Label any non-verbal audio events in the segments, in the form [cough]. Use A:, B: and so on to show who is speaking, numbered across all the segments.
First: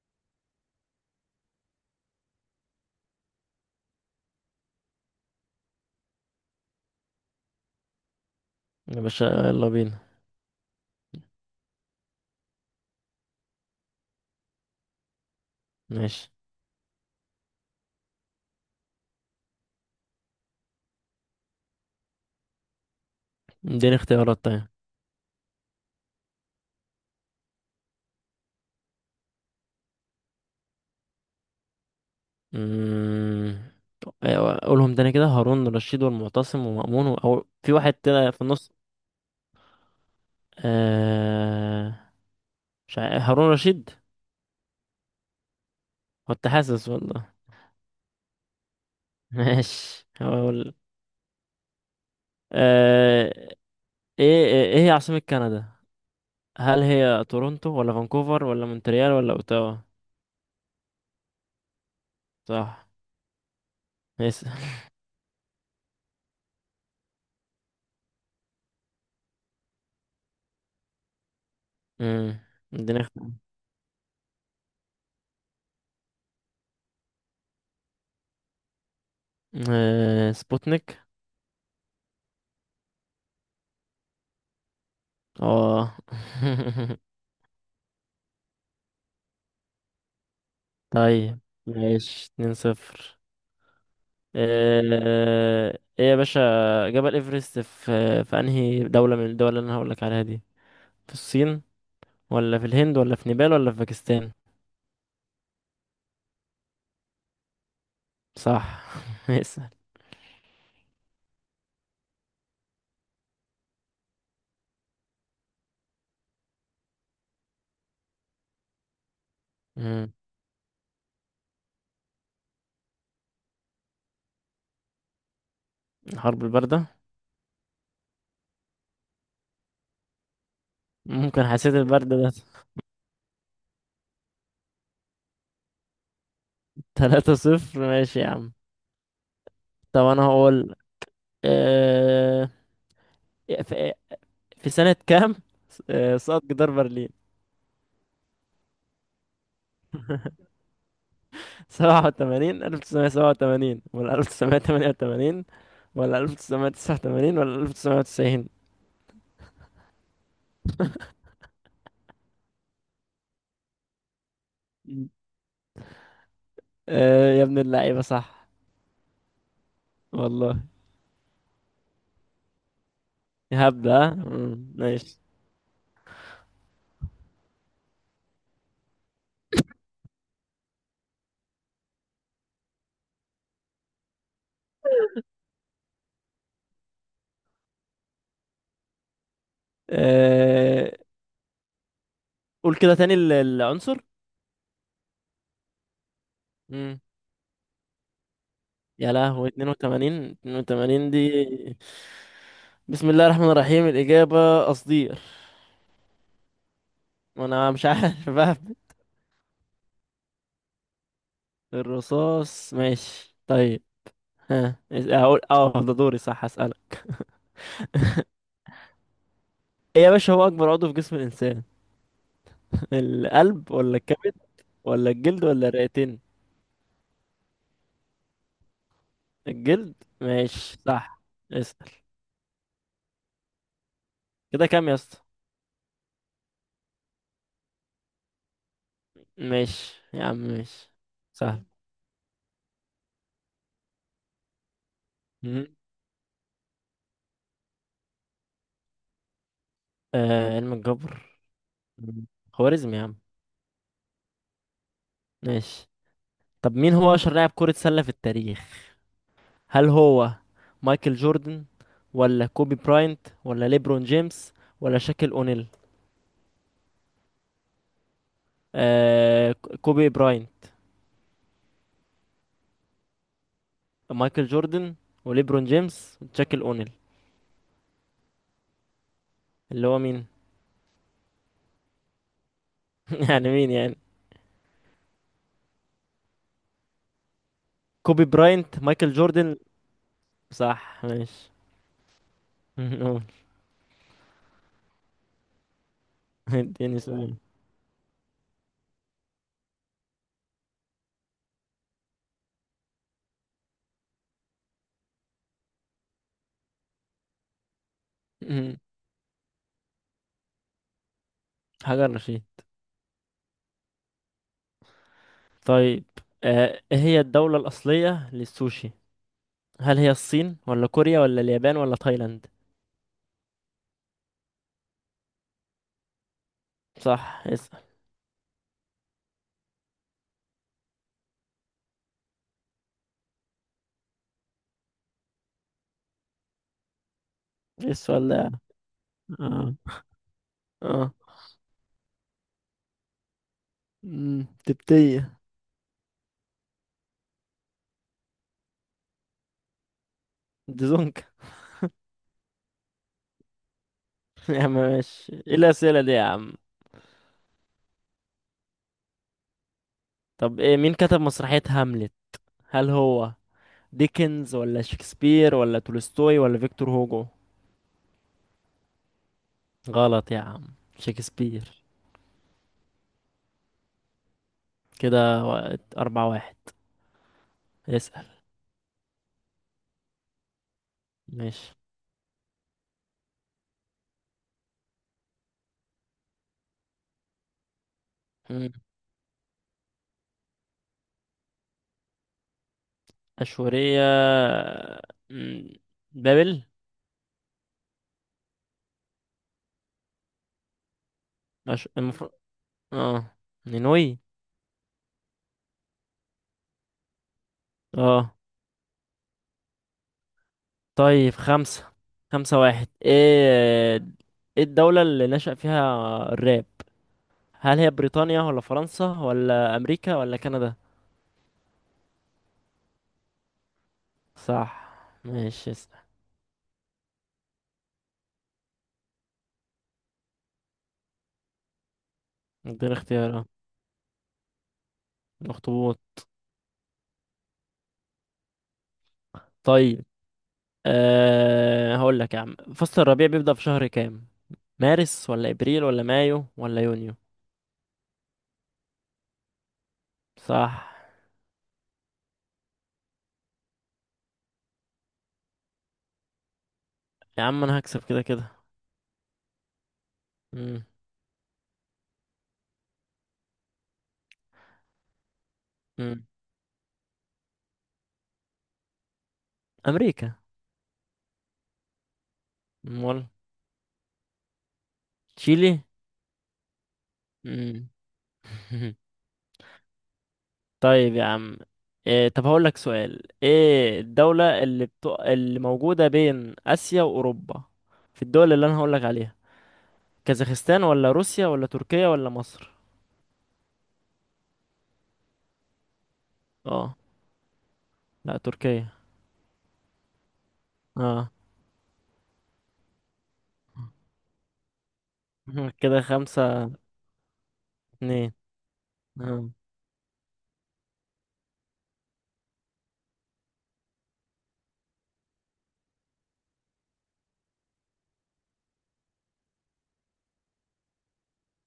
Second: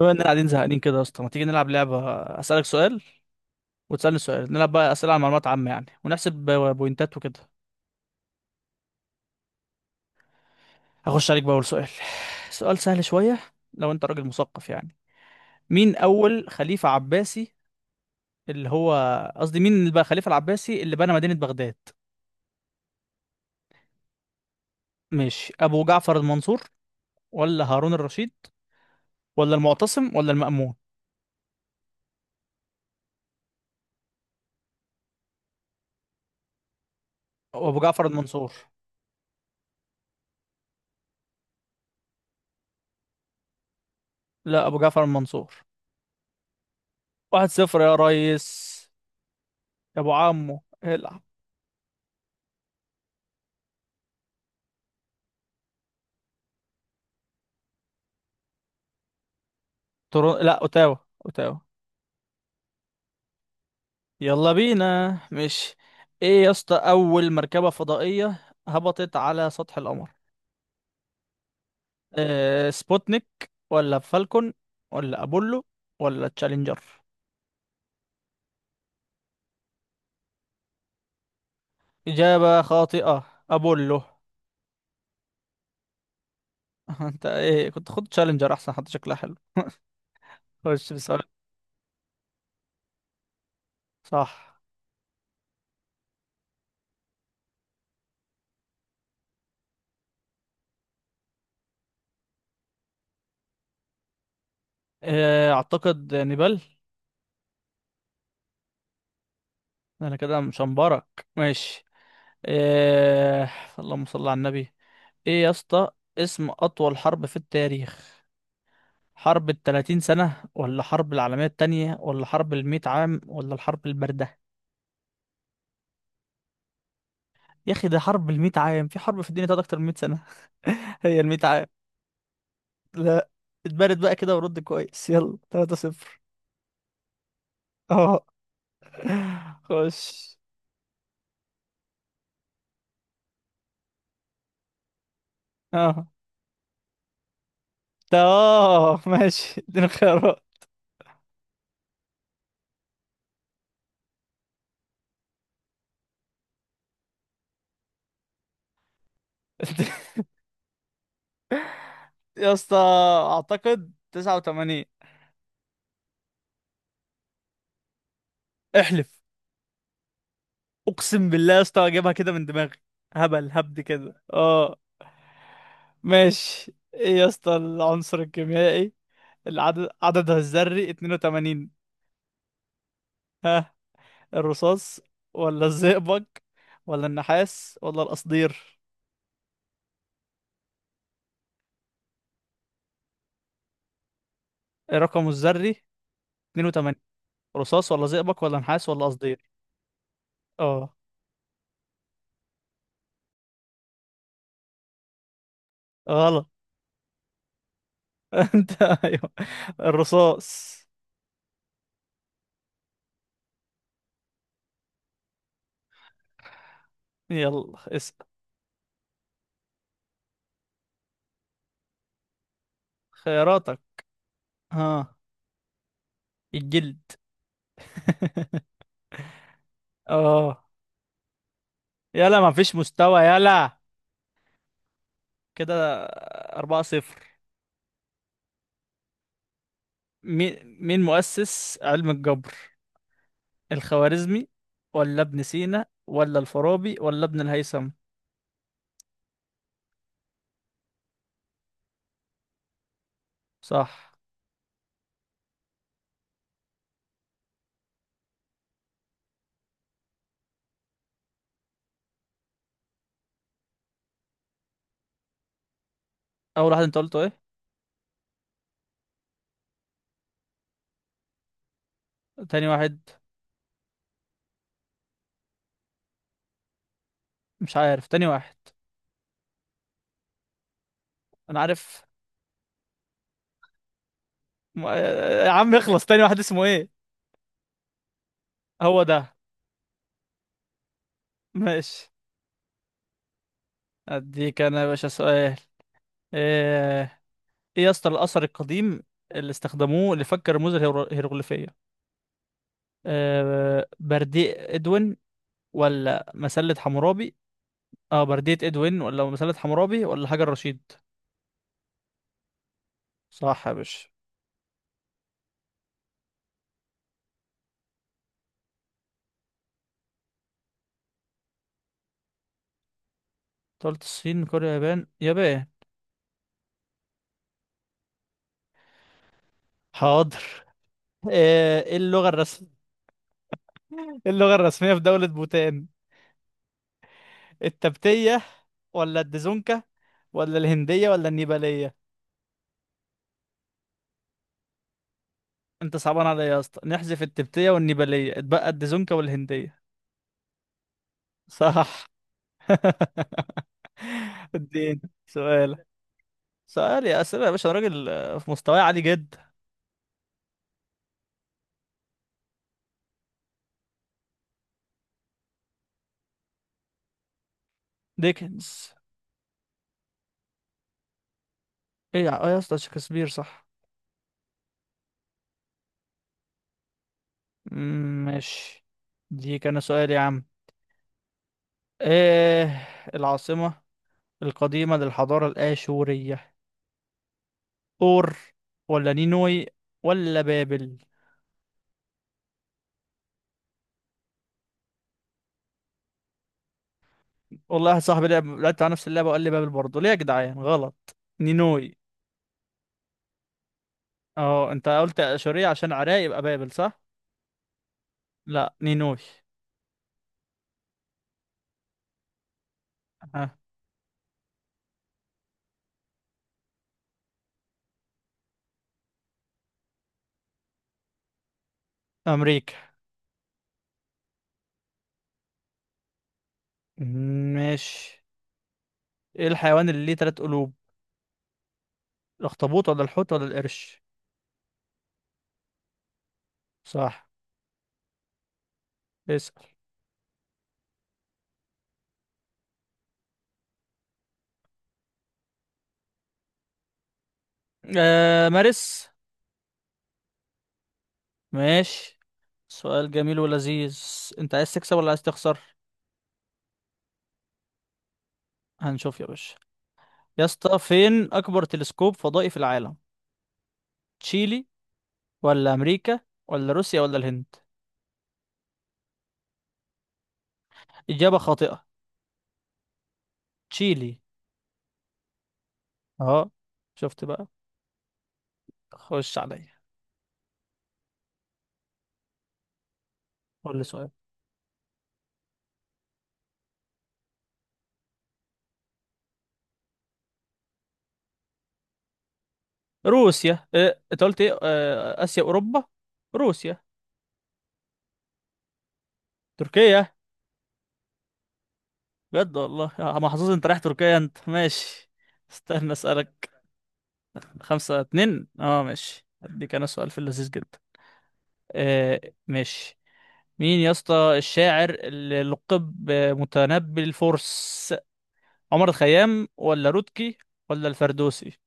A: بما اننا قاعدين زهقانين كده يا اسطى، ما تيجي نلعب لعبة؟ اسألك سؤال وتسألني سؤال، نلعب بقى أسئلة عن معلومات عامة يعني، ونحسب بوينتات وكده.
B: يا باشا يلا بينا.
A: هخش عليك بأول سؤال. سؤال سهل شوية، لو انت راجل مثقف يعني. مين
B: ماشي،
A: أول خليفة عباسي؟ اللي هو قصدي مين اللي بقى الخليفة العباسي اللي بنى مدينة بغداد؟
B: اديني اختيارات طيب.
A: ماشي، أبو جعفر المنصور ولا هارون الرشيد ولا المعتصم ولا المأمون؟
B: مم. أيوة، قولهم تاني كده، هارون رشيد والمعتصم ومأمون أو في
A: أبو
B: واحد
A: جعفر
B: كده في
A: المنصور.
B: النص. آه... مش عارف. هارون رشيد.
A: لا، أبو جعفر المنصور.
B: كنت حاسس والله.
A: 1-0 يا ريس.
B: [laughs]
A: يا
B: ماشي
A: أبو عمو
B: هقول.
A: العب.
B: آه... ايه ايه إيه هي عاصمة كندا؟ هل هي تورونتو ولا فانكوفر ولا مونتريال ولا اوتاوا؟
A: لا، أوتاوا. أوتاوا.
B: صح،
A: يلا
B: اسأل.
A: بينا مش. ايه يا اسطى، اول مركبة فضائية هبطت على سطح القمر؟
B: مم. اديني
A: سبوتنيك
B: اختيار.
A: ولا فالكون ولا ابولو ولا تشالنجر؟
B: سبوتنيك.
A: اجابة خاطئة، ابولو.
B: اه. [laughs]
A: [laughs] انت ايه؟ كنت خد تشالنجر احسن، حتى شكلها حلو. [laughs] خش بسؤال.
B: طيب ماشي، 2-0.
A: صح.
B: آه، ايه يا باشا، جبل ايفرست في انهي دولة من الدول اللي انا هقولك عليها دي؟ في الصين ولا في الهند ولا في نيبال ولا في باكستان؟
A: اعتقد نيبال.
B: صح. [laughs] اسأل.
A: انا كده مشنبرك، ماشي. أه اللهم صل على النبي. ايه يا اسطى، اسم اطول حرب في التاريخ؟ حرب التلاتين
B: مم.
A: سنة ولا حرب العالمية التانية، ولا حرب المية عام، ولا الحرب الباردة؟
B: الحرب الباردة.
A: يا أخي، ده حرب المية عام، في حرب في الدنيا تقعد أكتر من مية سنة؟ [laughs] هي المية
B: ممكن
A: عام.
B: حسيت البرد ده.
A: لا، اتبارد بقى كده ورد كويس. يلا، 3-0.
B: [laughs] 3-0 ماشي
A: اه،
B: يا عم.
A: خش.
B: طب انا هقول، آه، في في سنة كام
A: اه،
B: سقط جدار برلين؟
A: ده. اه، ماشي، اديني خيارات.
B: 87، 1987 ولا 1988 ولا 1989 ولا 1990؟
A: [laughs] يا اسطى، أعتقد 89.
B: مم. آه يا ابن اللعيبة، صح.
A: احلف.
B: والله.
A: اقسم بالله يا اسطى، اجيبها كده من دماغي. هبل هبد
B: هبدأ ها؟
A: كده، اه.
B: ماشي.
A: ماشي. ايه يا اسطى، العنصر الكيميائي عددها الذري 82؟ ها. الرصاص ولا الزئبق ولا النحاس ولا القصدير؟
B: آه، قول كده تاني العنصر.
A: إيه رقمه الذري؟ 82.
B: مم.
A: رصاص ولا زئبق ولا نحاس ولا
B: يا لهوي،
A: قصدير؟
B: 82
A: اه،
B: 82 دي. بسم الله الرحمن الرحيم، الإجابة قصدير.
A: غلط.
B: وأنا مش عارف [laughs]
A: [laughs]
B: بقى.
A: انت، ايوه، الرصاص.
B: الرصاص ماشي طيب. ها هقول، اه، ده دوري، صح، أسأل.
A: يلا اسأل.
B: إيه يا باشا، هو اكبر عضو في جسم الانسان؟ [laughs] القلب
A: خياراتك.
B: ولا الكبد ولا
A: ها.
B: الجلد ولا الرئتين؟
A: الجلد. [laughs]
B: الجلد
A: اه.
B: ماشي، صح. اسأل.
A: يلا ما فيش مستوى، يلا.
B: كده كام يا اسطى؟
A: كده 4-0.
B: ماشي يا عم
A: مين
B: ماشي.
A: مين
B: سهل.
A: مؤسس علم الجبر؟ الخوارزمي ولا ابن
B: مم.
A: سينا ولا الفارابي ولا ابن الهيثم؟
B: آه، علم الجبر. مم. خوارزمي يا عم.
A: صح.
B: ماشي. طب مين هو اشهر لاعب كرة سلة في التاريخ؟ هل هو مايكل جوردن ولا كوبي براينت ولا ليبرون جيمس ولا شاكيل اونيل؟
A: أول واحد أنت قلته إيه؟
B: آه، كوبي براينت،
A: تاني واحد.
B: مايكل جوردن، وليبرون جيمس، وشاكيل اونيل.
A: مش عارف تاني واحد.
B: اللي هو مين؟
A: أنا عارف.
B: [laughs] يعني مين يعني؟
A: يا عم اخلص، تاني واحد اسمه إيه؟
B: كوبي براينت،
A: هو
B: مايكل
A: ده.
B: جوردن. صح ماشي.
A: ماشي.
B: [laughs] قول.
A: أديك أنا يا باشا سؤال.
B: اديني
A: إيه
B: سؤال.
A: إيه يا اسطى، الأثر القديم اللي استخدموه لفك الرموز الهيروغليفية؟ برديء ادوين ولا مسلة حمورابي؟ اه بردية
B: مم.
A: ادوين ولا مسلة حمورابي ولا حجر رشيد؟
B: [laughs] حجر رشيد.
A: صح يا باشا.
B: طيب، آه، ايه هي الدولة الأصلية للسوشي؟ هل هي الصين ولا كوريا ولا اليابان ولا تايلاند؟
A: أنت قلت الصين، كوريا، يابان، يابان.
B: صح، اسأل.
A: حاضر. [laughs] ايه اللغة الرسمية [laughs] اللغة الرسمية في دولة بوتان؟
B: ايه السؤال
A: التبتية
B: ده.
A: ولا
B: اه
A: الديزونكا ولا الهندية
B: اه.
A: ولا النيبالية؟
B: مم، تبتية.
A: انت صعبان عليا يا اسطى، نحذف التبتية والنيبالية، اتبقى الديزونكا والهندية.
B: دزونك.
A: صح. [laughs]
B: [laughs] يا عم
A: الدين.
B: ماشي، ايه
A: سؤال.
B: الأسئلة دي يا عم.
A: سؤال يا اسئلة يا باشا، أنا راجل في مستواي عالي جدا.
B: طب ايه، مين كتب مسرحية هاملت؟ هل هو ديكنز ولا شكسبير ولا تولستوي ولا فيكتور هوجو؟
A: ديكنز.
B: غلط يا عم، شكسبير.
A: ايه يا اسطى، شكسبير؟ صح.
B: كده 4-1.
A: مم،
B: اسأل.
A: ماشي. دي كان سؤال يا عم.
B: ماشي.
A: ايه العاصمة القديمة للحضارة الآشورية؟ اور
B: مم.
A: ولا نينوي ولا بابل؟
B: أشورية. مم. بابل.
A: والله، واحد صاحبي لعبت على نفس اللعبة وقال لي بابل، برضه ليه يا جدعان؟ غلط. نينوي.
B: المفروض، اه، نينوي.
A: اه، انت قلت آشورية عشان عراق يبقى بابل؟ صح.
B: اه
A: لا، نينوي.
B: طيب، خمسة واحد،
A: ها،
B: ايه. ايه الدولة اللي نشأ فيها الراب؟ هل هي بريطانيا ولا فرنسا ولا أمريكا ولا كندا؟
A: أمريكا.
B: صح ماشي، اسأل.
A: مم، ماشي. ايه الحيوان اللي ليه 3 قلوب؟ الاخطبوط
B: اديني
A: ولا الحوت
B: اختيار،
A: ولا
B: اه.
A: القرش؟
B: اخطبوط.
A: صح. اسأل.
B: طيب. أه هقول لك يا عم، فصل الربيع بيبدأ في شهر كام؟ مارس ولا ابريل ولا مايو ولا يونيو؟
A: مارس.
B: صح.
A: ماشي. سؤال جميل ولذيذ. انت عايز تكسب ولا عايز تخسر؟
B: يا عم انا هكسب كده كده.
A: هنشوف يا باشا. يا اسطى،
B: مم.
A: فين اكبر تلسكوب فضائي في العالم؟ تشيلي ولا امريكا
B: مم.
A: ولا روسيا ولا الهند؟
B: امريكا.
A: اجابة خاطئة.
B: امال؟
A: تشيلي.
B: تشيلي.
A: اه، شفت بقى.
B: مم. [laughs]
A: خش عليا.
B: طيب يا عم، إيه، طب هقول لك سؤال،
A: قول لي
B: ايه
A: سؤال.
B: الدولة اللي موجودة بين اسيا واوروبا، في الدول اللي انا هقول لك عليها؟ كازاخستان ولا روسيا ولا تركيا ولا مصر؟
A: روسيا، انت قلت ايه، اسيا اوروبا؟ روسيا.
B: اه لا، تركيا.
A: تركيا.
B: اه.
A: بجد والله يا محظوظ، انت رايح تركيا انت. ماشي.
B: [laughs]
A: استنى
B: كده
A: اسالك.
B: خمسة
A: خمسة
B: اتنين
A: اتنين اه ماشي،
B: آه.
A: هديك انا سؤال في اللذيذ جدا. آه ماشي. مين يا اسطى الشاعر اللي لقب متنبي الفرس؟ عمر الخيام ولا رودكي ولا الفردوسي؟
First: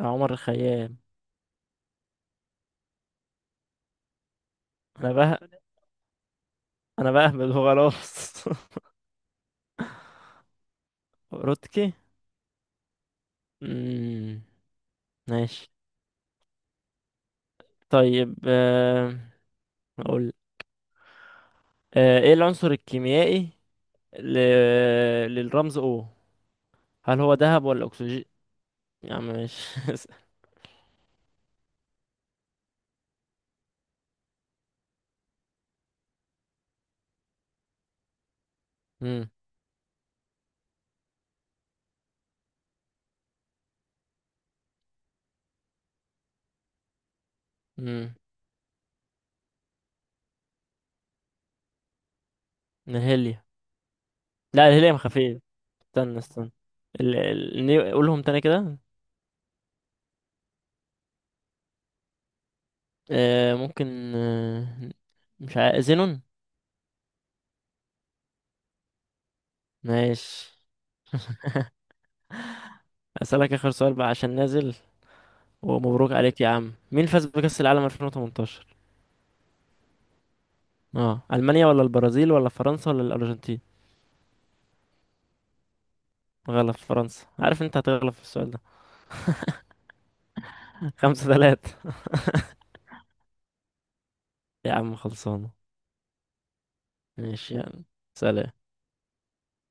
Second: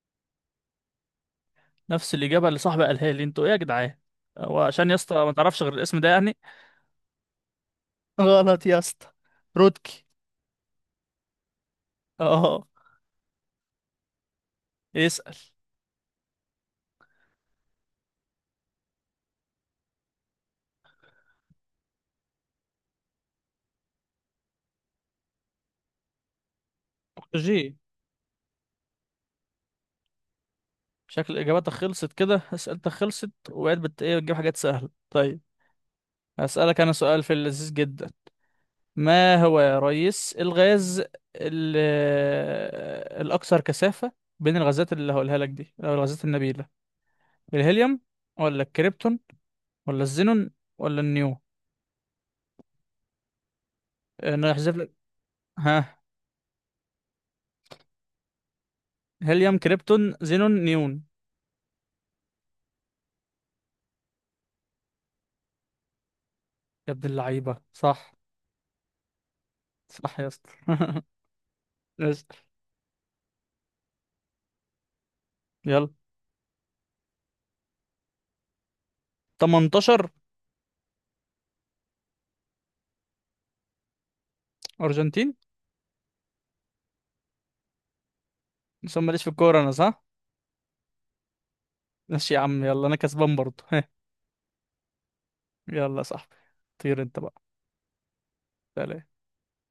B: عمر الخيام.
A: نفس الإجابة اللي صاحبي قالها لي. انتوا ايه يا جدعان؟ هو عشان يا
B: انا
A: اسطى ما
B: بقى،
A: تعرفش غير الاسم ده يعني؟
B: انا بهبد خلاص.
A: غلط يا
B: [laughs]
A: اسطى. رودكي.
B: روتكي.
A: اه،
B: مم.
A: اسأل.
B: ماشي. طيب، اقول، ايه العنصر الكيميائي ل... للرمز O؟ هل هو
A: جي.
B: ذهب ولا اكسجين؟ يا عم ماشي.
A: شكل إجاباتك خلصت كده، أسئلتك خلصت وبقيت ايه، بتجيب حاجات سهلة. طيب، هسألك أنا سؤال في اللذيذ جدا.
B: [laughs] مم.
A: ما هو يا ريس الغاز ال- الأكثر كثافة بين الغازات اللي هقولها لك دي، أو الغازات النبيلة؟ الهيليوم
B: مم.
A: ولا الكريبتون ولا الزينون ولا النيو؟
B: الهيليوم.
A: أنا
B: لا،
A: هحذف لك.
B: الهيليوم خفيف.
A: ها.
B: استنى استنى. قولهم تاني كده.
A: هيليوم، كريبتون، زينون، نيون.
B: آه، ممكن آه، مش عارف. زينون.
A: يا ابن اللعيبة، صح. صح يا
B: ماشي.
A: اسطى. [laughs] اسأل.
B: اسالك اخر سؤال بقى عشان نازل،
A: يلا.
B: ومبروك عليك يا عم. مين فاز بكأس العالم 2018؟
A: 18.
B: اه، المانيا ولا البرازيل ولا فرنسا ولا الارجنتين؟
A: أرجنتين.
B: غلط، فرنسا. عارف انت هتغلط في السؤال ده.
A: بس أنا ماليش في الكورة أنا، صح؟
B: [laughs] 5-3.
A: ماشي يا عم. يلا، أنا كسبان برضه. [laughs]
B: يا عم خلصانة.
A: يلا يا صاحبي، طير أنت بقى.
B: ماشي يعني. سلام.
A: سلام.